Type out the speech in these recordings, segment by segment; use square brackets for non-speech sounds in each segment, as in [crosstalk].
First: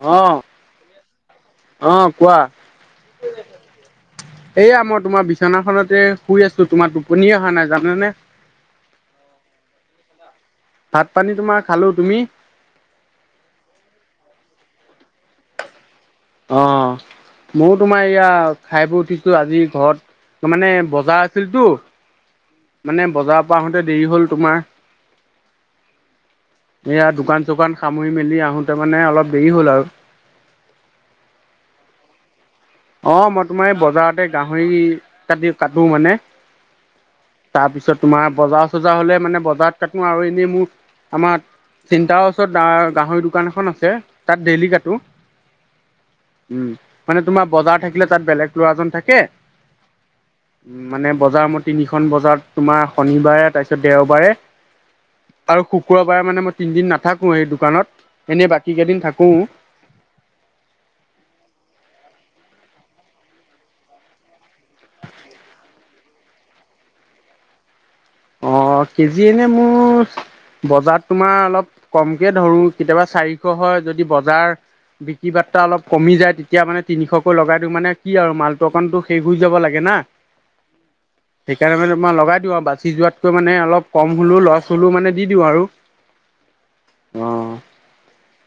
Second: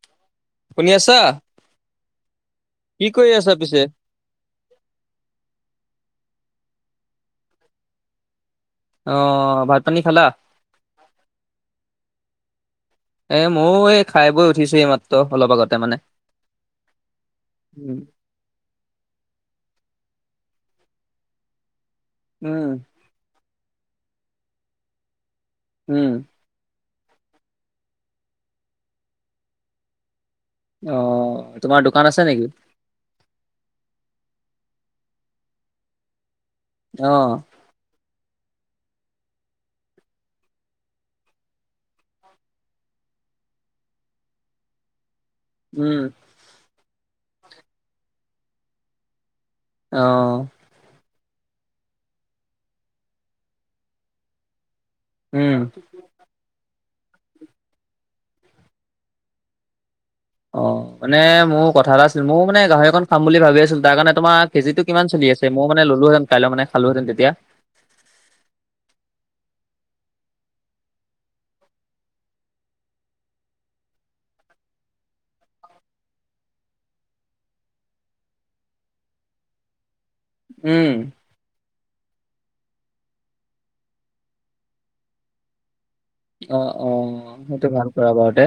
অ', শুনি আছা কি কৰি আছা। পিছে? এয়া মই তোমাৰ বিচনাখনতে- শুই আছো তোমাৰ টোপনি অহা নাই জানেনে- অ ভাত পানী খালা ভাত পানী তোমাৰ খালো তুমি- এ ময় এই খাই বৈ উঠিছো এই মাত্ৰ অলপ আগতে মানে । অ ময়ো তোমাৰ ইয়া খাইবৈ উঠিছো আজি ঘৰত - ত মানে বজাৰ আছিলটো। উম মানে বজাৰৰ পৰা আহোতে দেৰি হ'ল তোমাৰ- উম [unintelligible] এয়া দোকান-চোকান সামৰি মেলি আহোঁতে মানে অলপ দেৰি হ'ল আৰু [unintelligible] [unintelligible] অ তোমাৰ দোকান আছে নেকি? [inaudible] অ মই তোমাৰ এই বজাৰতে গাহৰি কাটি কাটো মানে । আহ তোমাৰ বজাৰ-চজাৰ হলে মানে বজাৰত কাটো আৰু এনেই মোৰ আমাৰ চিন্তাৰ ওচৰত গাহৰি দোকান এখন আছে তাত ডেইলি কাটো । উম উম মানে তোমাৰ বজাৰ থাকিলে তাত বেলেগ লৰাজন থাকে । আহ বজাৰ মোৰ তিনিখন বজাত তোমাৰ শনিবাৰে তাৰপিছত দেওবাৰে - উম আৰু শুকুৰবাৰে মানে মই তিনিদিন নাথাকোঁৱেই সেই দোকানত এনে বাকী কেইদিন থাকো অ মানে মোৰ কথা এটা আছিল মোৰ মানে গাহৰি অকন খাম বুলি ভাবি আছিলো তাৰ কাৰণে তোমাৰ কেজিটো কিমান চলি আছে মই মানে ল'লোহেতেন কাইলৈ মানে খালোহেতেন তেতিয়া অ কেজি এনেই মোৰ বজাৰ তোমাৰ অলপ কমকে ধৰো কেতিয়াবা চাৰিশ হয় যদি বজাৰ বিক্ৰী বাৰ্তা অলপ কমি যায় তেতিয়া মানে তিনিশকৈ লগাই দিওঁ মানে কি আৰু মালটো অকণটো শেষ হৈ যাব লাগে না । উম লগাই দিওঁ আৰু বাচি যোৱাতকৈ মানে অলপ কম হ'লেও লছ হ'লেও মানে দি দিওঁ। আৰু আহ অ সেইটো ভাল কৰা বাৰুতে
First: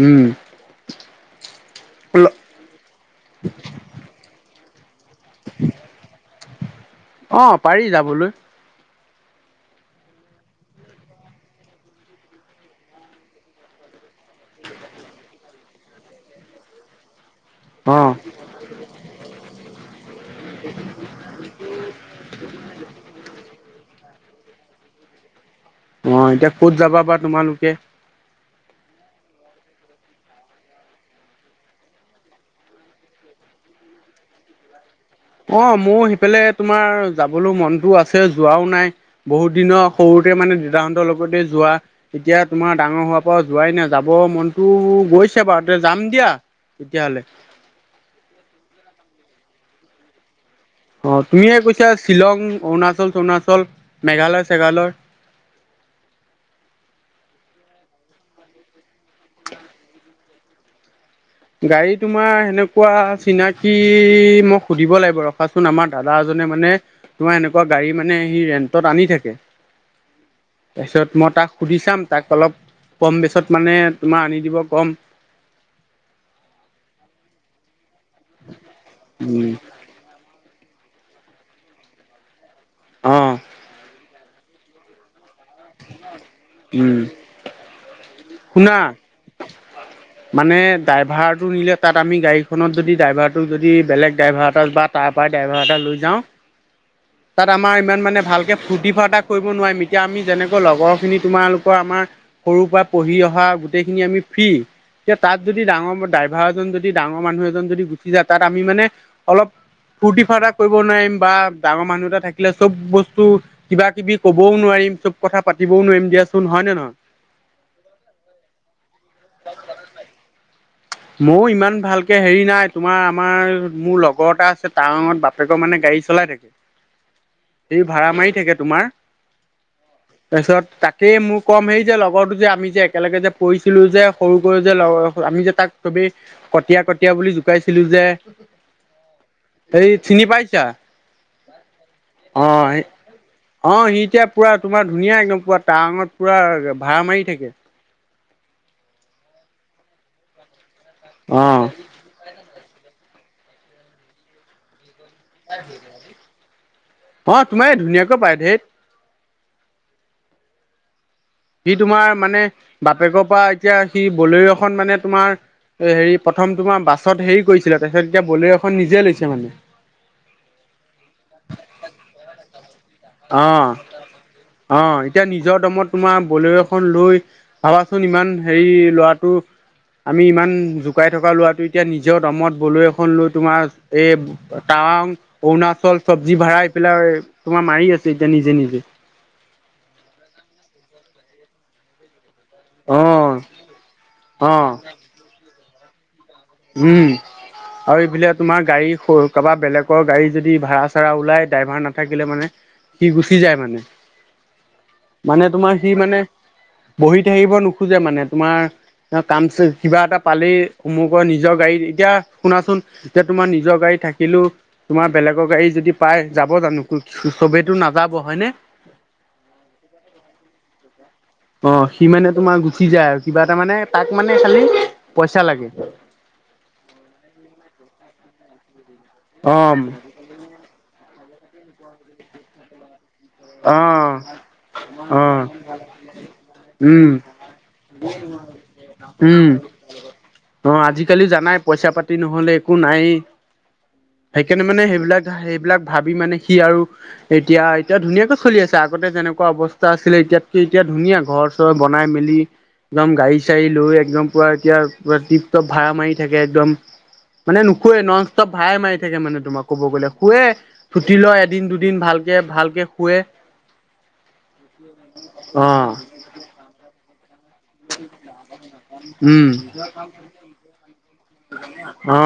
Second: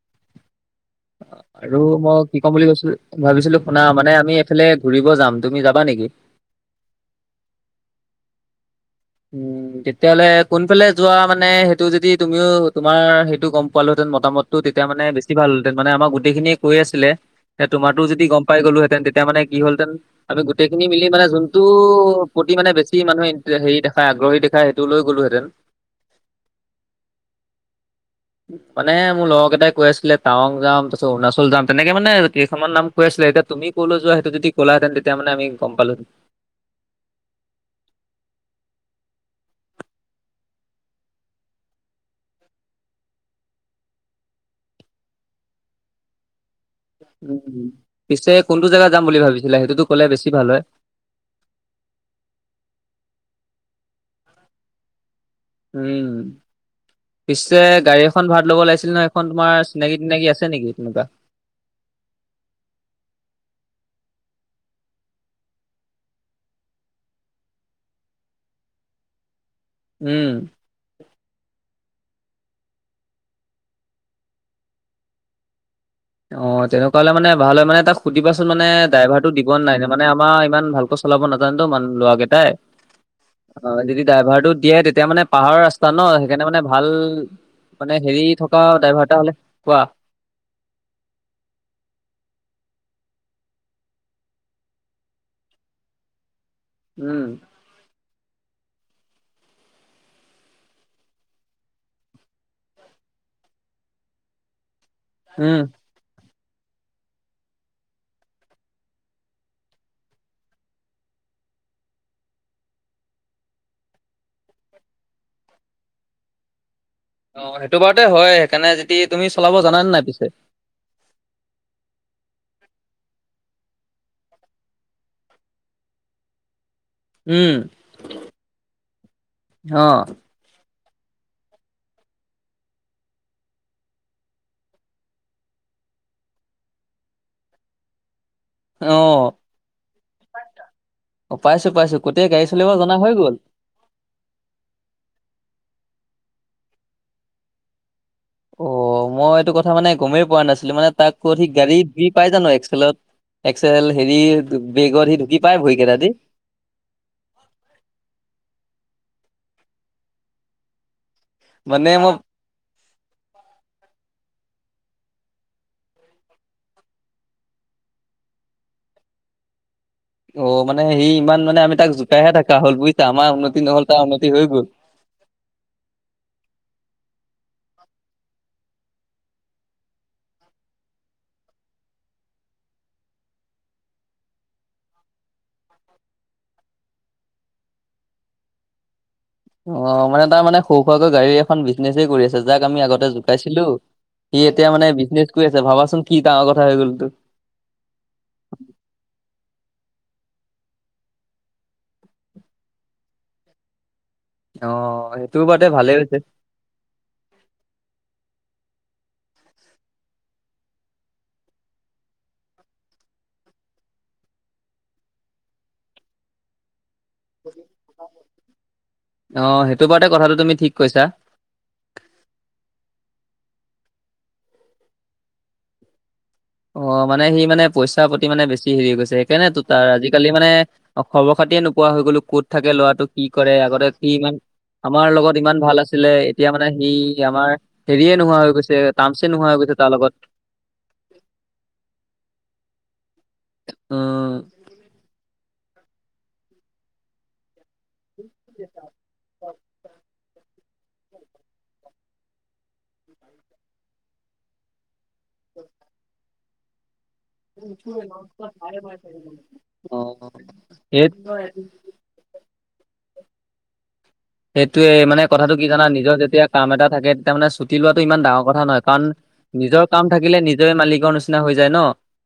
উম আৰু মই কি ক'ম বুলি কৈছিলো ভাবিছিলো শুনা মানে আমি এইফালে ফুৰিব যাম তুমি যাবা নেকি? অ', পাৰি যাবলৈ উম তেতিয়াহ'লে কোনফালে যোৱা মানে সেইটো যদি তুমিও তোমাৰ সেইটো গম পালোহেতেন মই মতামতটো তেতিয়া মানে বেছি ভাল হলহেঁতেন মানে আমাক গোটেইখিনিয়েই কৈ আছিলে । তোমাৰতো অ', যদি গম পাই গ'লোহেতেন তেতিয়া মানে কি হলহেতেন আমি গোটেইখিনি মিলি মানে যোনটো মানে বেছি মানুহে হেৰি দেখ আগ্ৰহী দেখা সেইটো টো লৈ গ'লোহেতেন অ এতিয়া ক'ত যাবা বাবা তোমালোকে । [unintelligible] মানে মোৰ লগৰকেইটাই কৈ আছিলে টাৱং যাম তাৰপিছত অৰুণাচল যাম তেনেকে মানে কেইখনমান নাম কৈ আছিল । এতিয়া তুমি কলৈ যোৱা সেইটো যদি কলাহেতেন - অ মোৰ সিফালে তোমাৰ যাবলৈ মনটো আছে যোৱাও নাই । বহুত দিনৰ সৰুতে মানে দেউতাহঁতৰ লগতে যোৱা এতিয়া তোমাৰ ডাঙৰ হোৱাৰ পৰা যোৱাই নাই যাব । মনটো গৈছে বাৰু তে যাম দিয়া । উম পিছে কোনটো জেগা যাম বুলি ভাবিছিলা সেইটোতো ক'লে বেছি ভাল হয় । অ তুমিয়ে কৈছা শ্বিলং, অৰুণাচল-চৰুণাচল, মেঘালয়-চেঘালয় । উম [unintelligible] পিছে গাড়ী এখন ভাড়া ল'ব লাগিছিল নহয় সেইখন তোমাৰ চিনাকি-টিনাকি আছে নেকি তেনেকুৱা? [unintelligible] গাড়ী তোমাৰ সেনেকুৱা চিনাকি মোক সুধিব লাগিব ৰখাচোন আমাৰ দাদা এজন মানে-মানে তোমাৰ এনেকুৱা গাড়ী মানে সি ৰেন্টত আনি থাকে । উম। তাৰপিছত মই তাক সুধি চাম । তাক অলপ কম বেচত মানে তোমাৰ আনি দিব কম । অ তেনেকুৱা হলে মানে ভাল হয় মানে তাক সুধিবাচোন মানে ড্ৰাইভাৰটো দিব উম নাই ন মানে আমাৰ ইমান । ভালকৈ চলাব নাজানে তো মানুহ ল'ৰাকেইটাই অঁ অ যদি ড্ৰাইভাৰটো দিয়ে তেতিয়া মানে । পাহাৰ ৰাস্তা ন সেইকাৰণে মানে ভাল উম মানে হেৰি সি থকা শুনা ড্ৰাইভাৰটা হলে কোৱা মানে ড্ৰাইভাৰটো নিলে তাত আমি গাড়ীখনত যদি ড্ৰাইভাৰটোক যদি বেলেগ ড্ৰাইভাৰ এটাত বা তাৰ পৰা এ লৈ যাওঁ উম, তাত আমাৰ ইমান মানে [unintelligible] ভালকে ফূ্তি ফাৰ্তা কৰিব নোৱাৰিম এতিয়া আমি যেনেকৈ লগৰখিনি তোমালোকৰ আমাৰ সৰুৰ পৰা পঢ়ি । পঢ়ি অহা গোটেইখিনি আমি ফ্ৰিৰি এতিয়া তাত উম। যদি ডাঙৰ ড্ৰাইভাৰ এজন যদি ডাঙৰ মানুহ এজন যদি গুচি যায় তাত আমি মানে অলপ । ফূৰ্তি-ফাৰ্তা কৰিব নোৱাৰিম বা ডাঙৰ মানুহ এটা থাকিলে চব বস্তু কিবাকিবি কবও নোৱাৰিম । চব কথা পাতিবও নোৱাৰিম দিয়াচোন হয় নে নহয় । অ সেইটো বাৰতে হয় সেইকাৰণে যদি তুমি চলাব জানে নাই পিছে? ময়ও ইমান ভালকে হেৰি নাই তোমাৰ আমাৰ মোৰ লগৰ এটা আছে তাৰ বাপেকৰ মানে গা গাড়ী চলাই থাকে উম, সি ভাড়া মাৰি থাকে তোমাৰ অ', ।তাৰপিছত তাক সেই মোৰ কম হেৰি যে লগৰতো যে আমি যে একেলগে যে পঢ়িছিলো যে সৰু কৰি যে আমি যে তাক চবেই কটীয়া কটীয়া বুলি জোকাইছিলো যে অ'। হেৰি চিনি পাইছা? অ' পাইছো পাইছো গোটেই অ গাড়ী চলিব জনা হৈ গ'ল। অ সি এতিয়া পুৰা তোমাৰ ধুনীয়া একদম পুৰা টত পুৰা ভাড়া মাৰি থাকে। অ মই এইটো কথা মানে গমেই পোৱা নাছিলো মানে তাক অ অধিক গাড়ী পাই জানো এক্সেল'ত? এক্সেল হেৰি বেগত ঢুকি পাই ভৰি কেইটা দি অ তোমাৰ ধুনীয়াকৈ পায়ে ঢে'ত সি মানে মই তোমাৰ মানে বাপেকৰ পৰা এতিয়া সি বলেৰো এখন মানে তোমাৰ হেৰি প্ৰথম তোমাৰ বাছত হেৰি কৰিছিলে তাৰপিছত এতিয়া বলেৰো এখন নিজে লৈছে মানে। অ মানে সি ইমান মানে আমি তাক জোকাইহে থাকা হ'ল বুজিছা। আমাৰ উন্নতি অ নহল তাৰ উন্নতি হৈ গ'ল। অ এতিয়া নিজৰ দমত তোমাৰ বলে'ৰো এখন লৈ ভাবাচোন ইমান হেৰি ল'ৰাটো আমি ইমান জোকাই থকা লৰাটো এতিয়া নিজৰ দমত বলেৰো এখন লৈ তোমাৰ এই তা আং, অৰুণাচল চব্জি ভাড়া এই পেলাই তোমাৰ মাৰি আছে এতিয়া নিজে নিজে। অ মানে তাৰ মানে সৰু খোৱাকৈ গাড়ী এখন বিজনেচে কৰি আছে। জাক আমি অ আগতে জুকাইছিলো সি অ এতিয়া মানে বিজনেছ কৰি আছে ভাবাচোন? কি ডাঙৰ কথা হৈ গ'লতো। উম আৰু এইবিলাক তোমাৰ গাড়ী সৰু কবা বেলেগৰ গাড়ী যদি ভাড়া- চাড়া ওলাই দ্ৰাইভাৰ নাথাকিলে মানে সি গুচি যায় মানে। অ' সেইটো মানে বাৰুতে তোমাৰ সি ভালেই হৈছে মানে বহি থাকিব নোখোজে মানে তোমাৰ অ কাম কিবা এটা পালেই মোক নিজৰ গাড়ী এতিয়া শুনাচোন এতিয়া তোমাৰ নিজৰ গাড়ী থাকিলো তোমাৰ বেলেগৰ গাড়ী যদি পাই পাই যাব জানো চবেইতো নাযাব হয়নে আহ সেইটো বাৰতে কথাটো তুমি ঠিক কৈছা। অ সি মানে তোমাৰ গুচি যায় আৰু কিবা এটা মানে তাক মানে খালি পইচা লাগে। অ মানে সি মানে পইচাৰ প্ৰতি মানে বেছি হেৰি গৈছে অ সেইকাৰনেতো তাৰ আজিকালি মানে খবৰ- খাতিয়ে নোপোৱা হৈ গ'লো ক'ত থাকে ল'ৰাটো, কি কৰে, অ আগতে কি ইমান আমাৰ অ লগত ইমান ভাল আছিলে এতিয়া মানে সি উম আমাৰ হেৰিয়ে নোহোৱা হৈ গৈছে টানচ'এ উম নোহোৱা হৈ গৈছে তাৰ লগত। অ আজিকালি জানাই পইচা- পাতি নহলে একো নাই। উম সেইকাৰণে মানে সেইবিলাক স বিলাক ভাবি মানে সি আৰু এতিয়া এতিয়া ধুনীয়াকৈ চলি আছে আগতে যেনেকুৱা অৱস্থা আছিলে এতিয়াতকে এতিয়া ধুনীয়া ঘৰ- চৰ বনাই মেলি একদম গাড়ী -চাৰী লৈ একদম পুৰা এতিয়া পৰা টিপ টপ ভাড়া মাৰি থাকে একদম মানে নুশুৱে ননষ্টপ ভাড়াই মাৰি থাকে মানে তোমাক ক'ব গ'লে অ' শুৱে সেই চুটি লয় এদিন দুদিন ভালকে ভালকে শুৱে, সেইটোয়ে মানে কথাটো কি অ জানা নিজৰ যেতিয়া কাম এটা থাকে তেতিয়া মানে ছুটি লোৱাটো ইমান ডাঙৰ কথা নহয় কাৰণ উম নিজৰ কাম থাকিলে নিজৰে মালিকৰচিনা হৈ যায় ন? অ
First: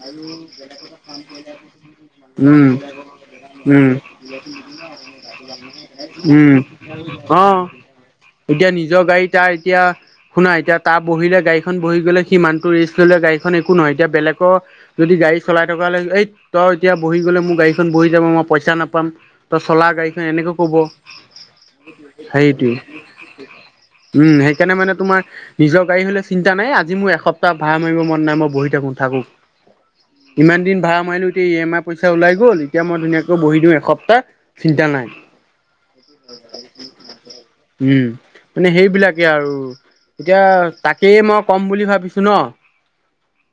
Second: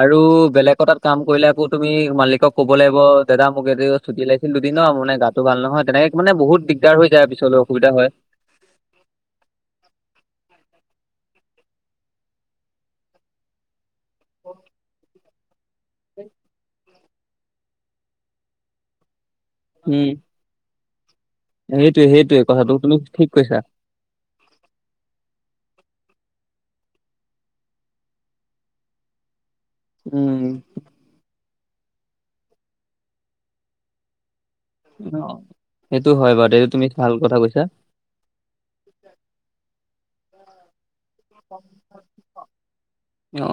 আৰু বেলেগ তাত কাম কৰিলে আকৌ তুমি মালিকক উম ক'ব লাগিব দ মোক এ উম ছুটি লাইছিল দুদিনৰ মানে গাটো ভাল নহয় তেনেকে মানে উম বহুত দিগদাৰ হৈ যায় অ পিছলৈ অসুবিধা হয় এতিয়া নিজৰ গাড়ী তাৰ এতিয়া শুনা এতিয়া তাৰ বহিলে গাড়ী বহি গ'লে সিমান ৰেষ্ট ল'লে গাড়ীখন একো নহয় এতিয়া বেলেগৰ যদি গাড়ী চলাই থকা হ'লে এই তই এতিয়া বহি গ'লে মোৰ গাড়ীখন বহি যাব মই পইচা নাপাম তই চলা উম গাড়ীখন এনেকৈ ক'ব। সেইটোৱে কথাটো তুমি ঠিক কৈছা উম সেইকাৰণে মানে তোমাৰ নিজৰ গাড়ী হ'লে চিন্তা নাই আজিৰ এসপ্টাহ ভাড়ামাৰি'ব মন নাই মই বহি থাকো থাকো উম। ইমান দিন ভাড়া মাৰিলো এতিয়া ই এম আই পইচা ওলাই গ'ল এতিয়া মই ধুনীয়াকৈ বহি দিওঁ এসপ্তাহ চিন্তা নাই অ। উম, মানে সেইবিলাকে আৰু। এতিয়া তাকেই মই ক'ম বুলি ভাবিছো ন।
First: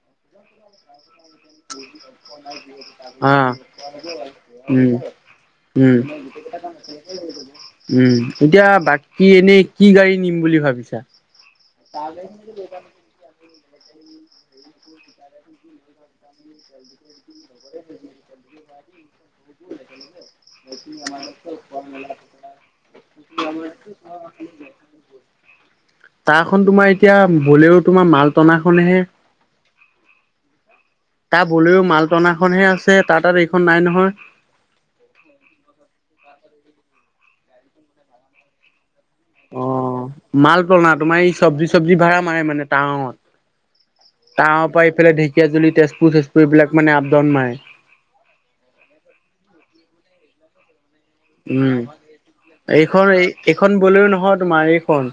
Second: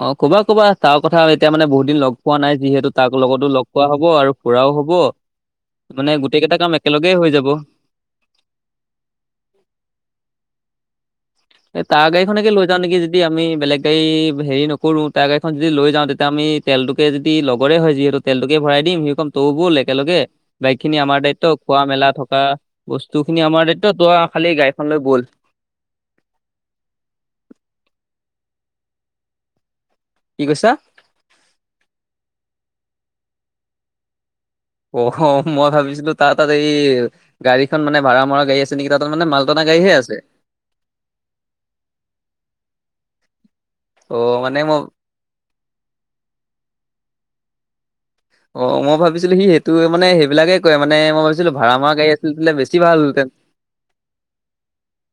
অ ক'বা, ক'বা তাও কথা এতিয়া মানে বহুত দিন লগ পোৱা নাই যিহেতু তাক লগতো অ লগ পোৱা হব আৰু ফুৰাও হব উম, উম, মানে গোটেই কেইটা কাম একেলগেই হৈ যাব উম এতিয়া বাকী এনেই কি গাড়ী নিম বুলি ভাবিছা। এই তাৰ গাড়ী খনকে লৈ যাও নেকি যদি আমি বেলেগ ত হেৰি নকৰোঁ তাই গাড়ীখন যদি লৈ যাওঁ তেতিয়া আমি তেলটোকে যদি লগৰে হয় যিহেতু তেলটোকে ভৰাই দিম সি কম তৌ ব'ল একেলগে বাকী খিনি আমাৰ দায়িত্ব খোৱা মেলা থকা বস্তু খিনি আমাৰ দায়িত্ব ত খালী গাড়ীখনলৈ বল তাহ খন তোমাৰ এতিয়া বলেৰো তোমাৰ মাল টনাখনহে কি কৈছা তাৰ বলেও মালটনাখনহে আছে তাত তাত এইখন নাই নহয় অ মই ভাবিছিলো তাত তাত এই গাড়ীখন মানে ভাড়া মৰা গাড়ী আছে নেকি? তাৰ তাত মানে মাল অ টনা গাড়ীহে আছে মাল তনা তোমাৰ এই চব্জি চব্জি ভাড়া মাৰে মানে অ টাৱঙত মানে তাৱৰ মই পৰা এইফালে ঢেকীয়াাজুলি তেজপুৰ তেজপুৰ এইবিলাক মানে আপ ডাউন মাৰে অ মই ভাবিছিলো সি সেইটোৱে মানে সেইবিলাকে কয় মফ ভাবছিলো ভড়া উম, মৰা গাড়ী আছিলো এইখন এই এইখন বলেৰো নহয় তোমাৰ এইখন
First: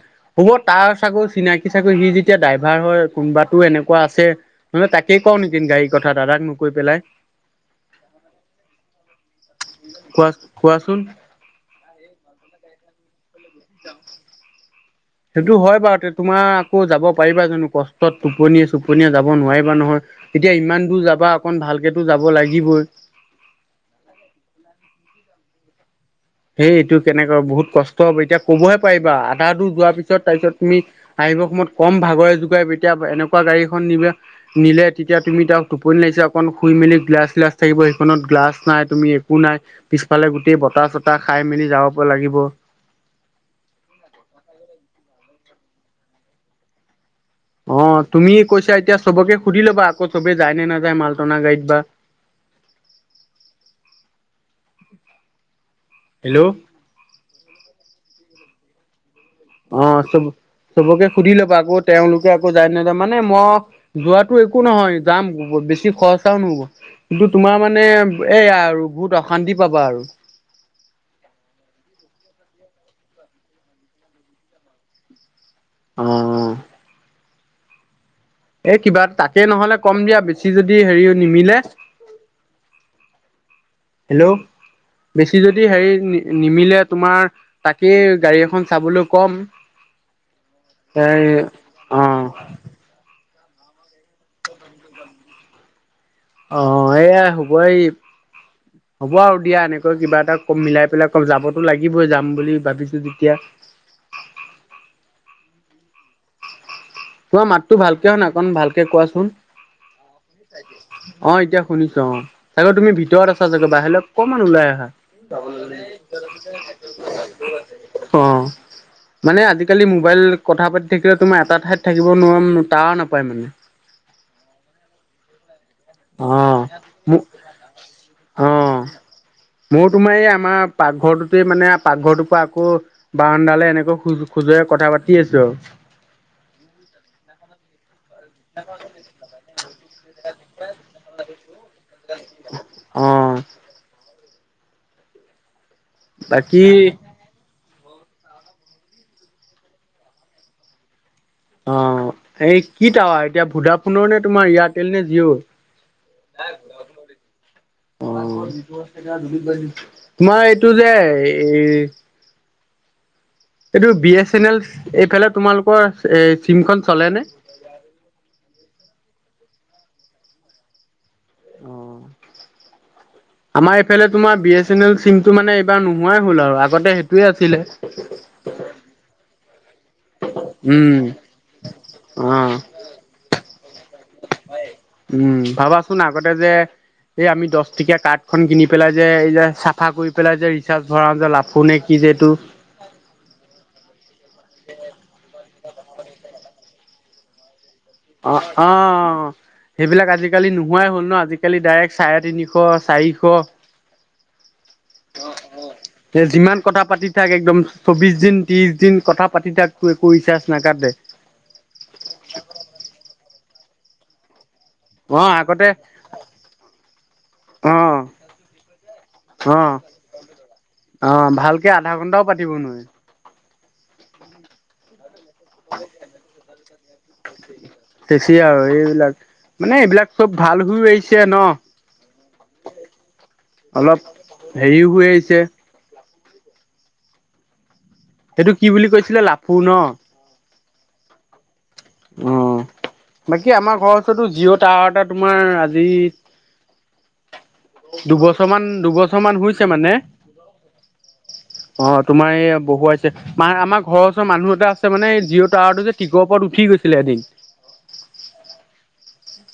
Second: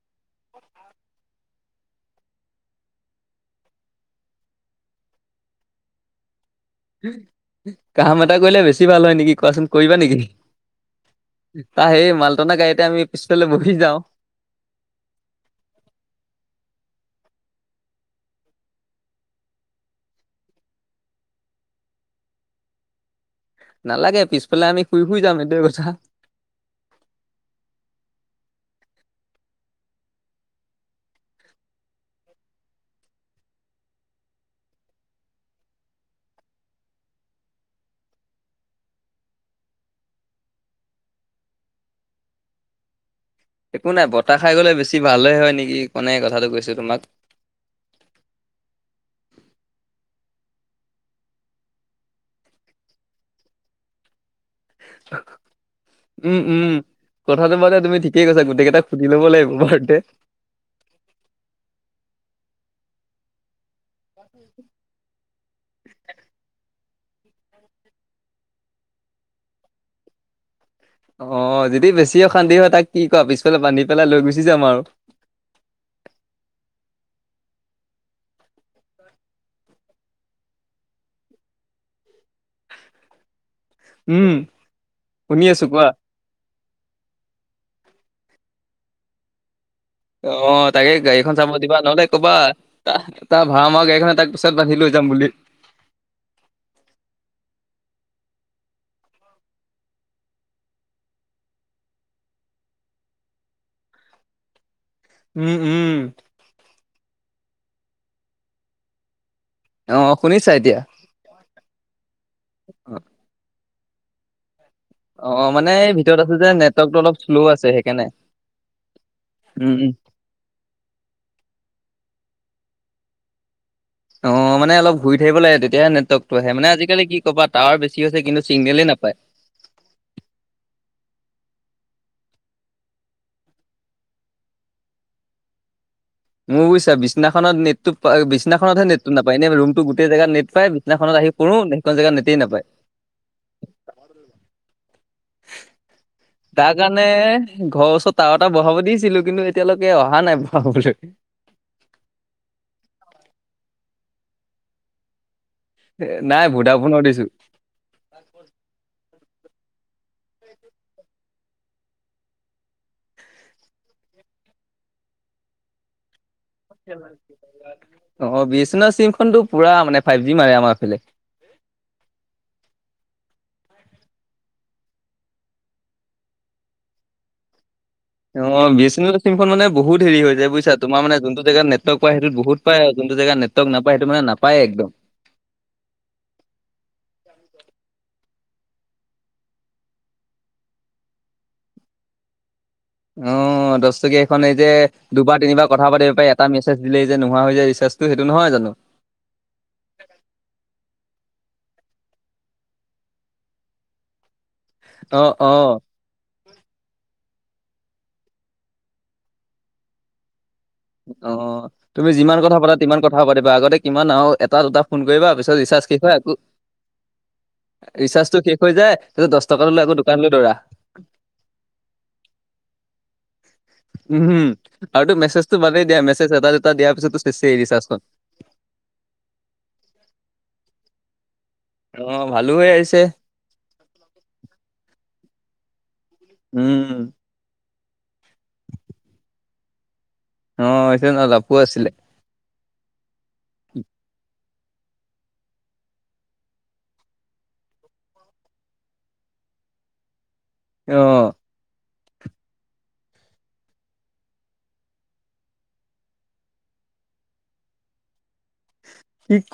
হ'ব তাৰ চাগৈ চিনাকি সি চাগৈ সি যেতিয়া ড্ৰাইভাৰ হয় কোনবাতো এনেকুৱা আছে নহলে তাকে কওঁ নেকি গাড়ীৰ কথা দাদাক পেলাই। কাম এটা কৰিলে বেছি ভাল হয় নেকি কোৱাচোন? কৰিবা নেকি? কোৱা কোৱাচোন তাৰ সেই মালটনা গাড়ীতে আমি পিছফালে বহি যাওঁ সেইটো হয় বাৰু। তে তোমাৰ আকৌ যাব পাৰিবা জানো? কষ্টত টোপনিয়ে চোপনিয়ে যাব নোৱাৰিবা নহয়। এতিয়া ইমান দূৰ যাবা, অকন ভালকেতো যাব লাগিবই। [unintelligible] নালাগে। পিছফালে আমি শুই-শুই যাম এইটো কথা। সেই এইটো কেনেকৈ বহুত কষ্ট হ'ব। এতিয়া কবহে পাৰিবা। আধা দূৰ যোৱাৰ পিছত তাৰপিছত তুমি আহিবৰ সময়ত কম ভাগৰে যোগাই তেতিয়া এনেকুৱা গাড়ীখন নিলে তেতিয়া তুমি তাক টোপনি লাগিছে অকন শুই মেলি গ্লাছ, গ্লাছ থাকিব। সেইখনত গ্লাছ নাই তুমি একো নাই। পিছফালে গোটেই বতাহ চত তা খাই মেলি যাব পৰা লাগিব। একো নাই বতাহ খাই গ'লে বেছি ভালে হয় নেকি। কাৰণে এই কথাটো কৈছো তোমাক। অ, তুমি কৈছা এতিয়া চবকে সুধি ল'বা আকৌ। চবে যায় নে নাযায় মালটনা গাড়ীত বা? [inaudible] উম, হেল্ল' উম। কথাটো মানে তুমি ঠিকেই কৈছা গোটেই কেইটাক অ, চব চবকে সুধি লবা আকৌ। তেওঁলোকে আকৌ যায় নাযায়। মানে মই যোৱাতো একো নহয় যাম। বেছি খৰচাও নহব। কিন্তু তোমাৰ মানে এয়া আৰু বহুত অশান্তি পাবা আৰু। অ' যদি বেছি অশান্তি হয় তাক কি কোৱা পিছফালে বান্ধি পেলাই লৈ গুচি যাম আৰু। অ। এ কিবা তাকে নহলে কম দিয়া বেছি যদি হেৰি নিমিলে। [inaudible] হেল্ল', উম বেছি শুনি যদি আছো কোৱা হেৰি নিমিলে তোমাৰ তাক কে গাড়ী এখন চাবলৈ কম। অ, তাকে এ গাড়ীখন চাব দিবা নহ'লে অ' ক'বা [unintelligible] তাৰ ভাড়া মৰা গাড়ীখনে তাক পিছত বান্ধি লৈ যাম বুলি। অ এয়া হুবই হ'ব আৰু দিয়া এনেকৈ কিবা এটা কম মিলাই পেলাই কম। যাবতো লাগিবই যাম বুলি ভাবিছো যেতিয়া। উম উম তোমাৰ মাততো ভালকে অহা নাই অকণ ভালকে কোৱাচোন অ' শুনিছা এতিয়া অ এতিয়া শুনিছো অ চাগে তুমি ভিতৰত আছা চাগত বাহিলে অকণমান ওলাই অহা অ' মানে ভিতৰত আছো যে নেটৱৰ্কটো অলপ শ্ল' আছে সেইকাৰণে অ মানে উম আজিকালি উম। মোবাইল কথা পাতি থাকিলে তোমাৰ এটা ঠাইত থাকিব নোৱাৰ টাৱাৰ নাপায় মানে। অ, মানে অলপ ঘূৰি থাকিব লাগে তেত এতিয়া অ নেটৱৰ্কটো আহে মানে। আজিকালি কি মোক ক'বা টাৱাৰ বেছি হৈছে কিন্তু অ চিগনেলেই নাপায়। [unintelligible] মোৰ তোমাৰ এই আমাৰ পাকঘৰটোতে মানে পাকঘৰটোৰ পৰা আকৌ বাৰণ্ডালে এনেকৈ খোজ খোজৰে কথা পাতি আছো আৰু। অসমত নেটটো বিছনাখনতহে নেটটো নাপায়। এনে ৰূমটোৰ গোটেই জেগাত নেট পায়। বিছনাখনত আহি পৰো, সেইখন জেগাত নেটেই নাপায়। [inaudible] [inaudible] বাকী তাৰ কাৰণে ঘৰৰ ওচৰত তাৱাৰটা বহাব দিছিলো। কিন্তু এতিয়ালৈকে অহা নাই বহাবলে। অ, এই কি তাৱাৰ এতিয়া ভুডা ফোনৰ নে তোমাৰ এয়াৰটেল নে জিঅ'? নাই ভোডাফোনৰ দিছো [unintelligible] তোমাৰ এইটো যে এই এইটো বি এছ এন এল। এইফালে তোমালোকৰ এ চিমখন চলেনে? অ বি এ চেনেলৰ চিমখনতটো পুৰা মানে ফাইভ জি মাৰে আমাৰ এইফালে। আমাৰ এইফালে তোমাৰ বি এছ এন এল চিমটো মানে এইবাৰ নোহোৱাই হ'ল আৰু আগতে সেইটোৱে আছিলে। অ বি এছ চেলেনৰ চিমখন মান বহুত হেৰি হৈ য বুজিছা। উম তোমাৰ মানে যোনটো জেগাত নেটৱৰ্ক পায় সেইটো অ' বহুত পায় যোনটো জেগাত নে [unintelligible] উম, ভাবাচোন আগতে যে এই আমি দছ তেতিয়া কাৰ্ডখনন কিনি পেলাই যে এই যে চাফা কৰি পেলাই যে ৰিচাৰ্জ ভৰাওঁ যে লাফো নে কি যে এইটো অ দহকীয়া এইখন এই যে দুবাৰ তিনিবাৰ কথা পাতি পাৰে এটা মেছেজ দিলে এই যে নোহোৱা হৈ যে । অ অ অ সেইবিলাক আজিকালি নোহোৱাই হ'ল ন আজি জ খালি ডাইৰেক্ট চাৰে তিনিশ অ', অ', চাৰিশ যিমান কথা পাতি থাকে একদম চৌবিশ দিন ত্ৰিশ দিন কথা পাতি তাক কৰিছা অ তুমি যিমান কথা পাতা কিমান কথা পাতিবা আগতে কিমান আৰু তাত দুটা ফোন কৰিবা অ' পিছত আগতে ৰিচাৰ্জ কি হয় আকৌ অ', ৰিচাৰ্জটো শেষ হৈ যায় ত দহ টকাটো অ', আকৌ দোকানলৈ দৌৰা এঘন্টাও পাতিব নোৱাৰে। উম আৰু মে বাদেই দিয়া মেছেজ এটা দুটা দিয়াৰ পিছতো চেষ্ট এ দি চা চেচি আৰু এইবিলাক মানে এইবিলাক চব ভাল হৈ আহিছে ন অ', ভালো হৈ আহিছে অলপ হেৰিও হৈ আহিছে উম সেইটো কি বুলি কৈছিলে লাফু ন অ সেটো অলপ লাফু আছিলে । অ', বাকী আমাৰ ঘৰৰ ওচৰতো জিঅ' টাৱাৰ এটা তোমাৰ আজি দুবছৰ মান দুবছৰ মান হৈছে মানে আহ অ তোমাৰ এইয়া বহুৱাইছে মা আমাৰ ঘৰৰ ওচৰ মানুহ এটা আছে মানে জিঅ' টাৱাৰ টো যে টিঙৰ ওপৰত উঠি গৈছে । আছিলে এদিন কি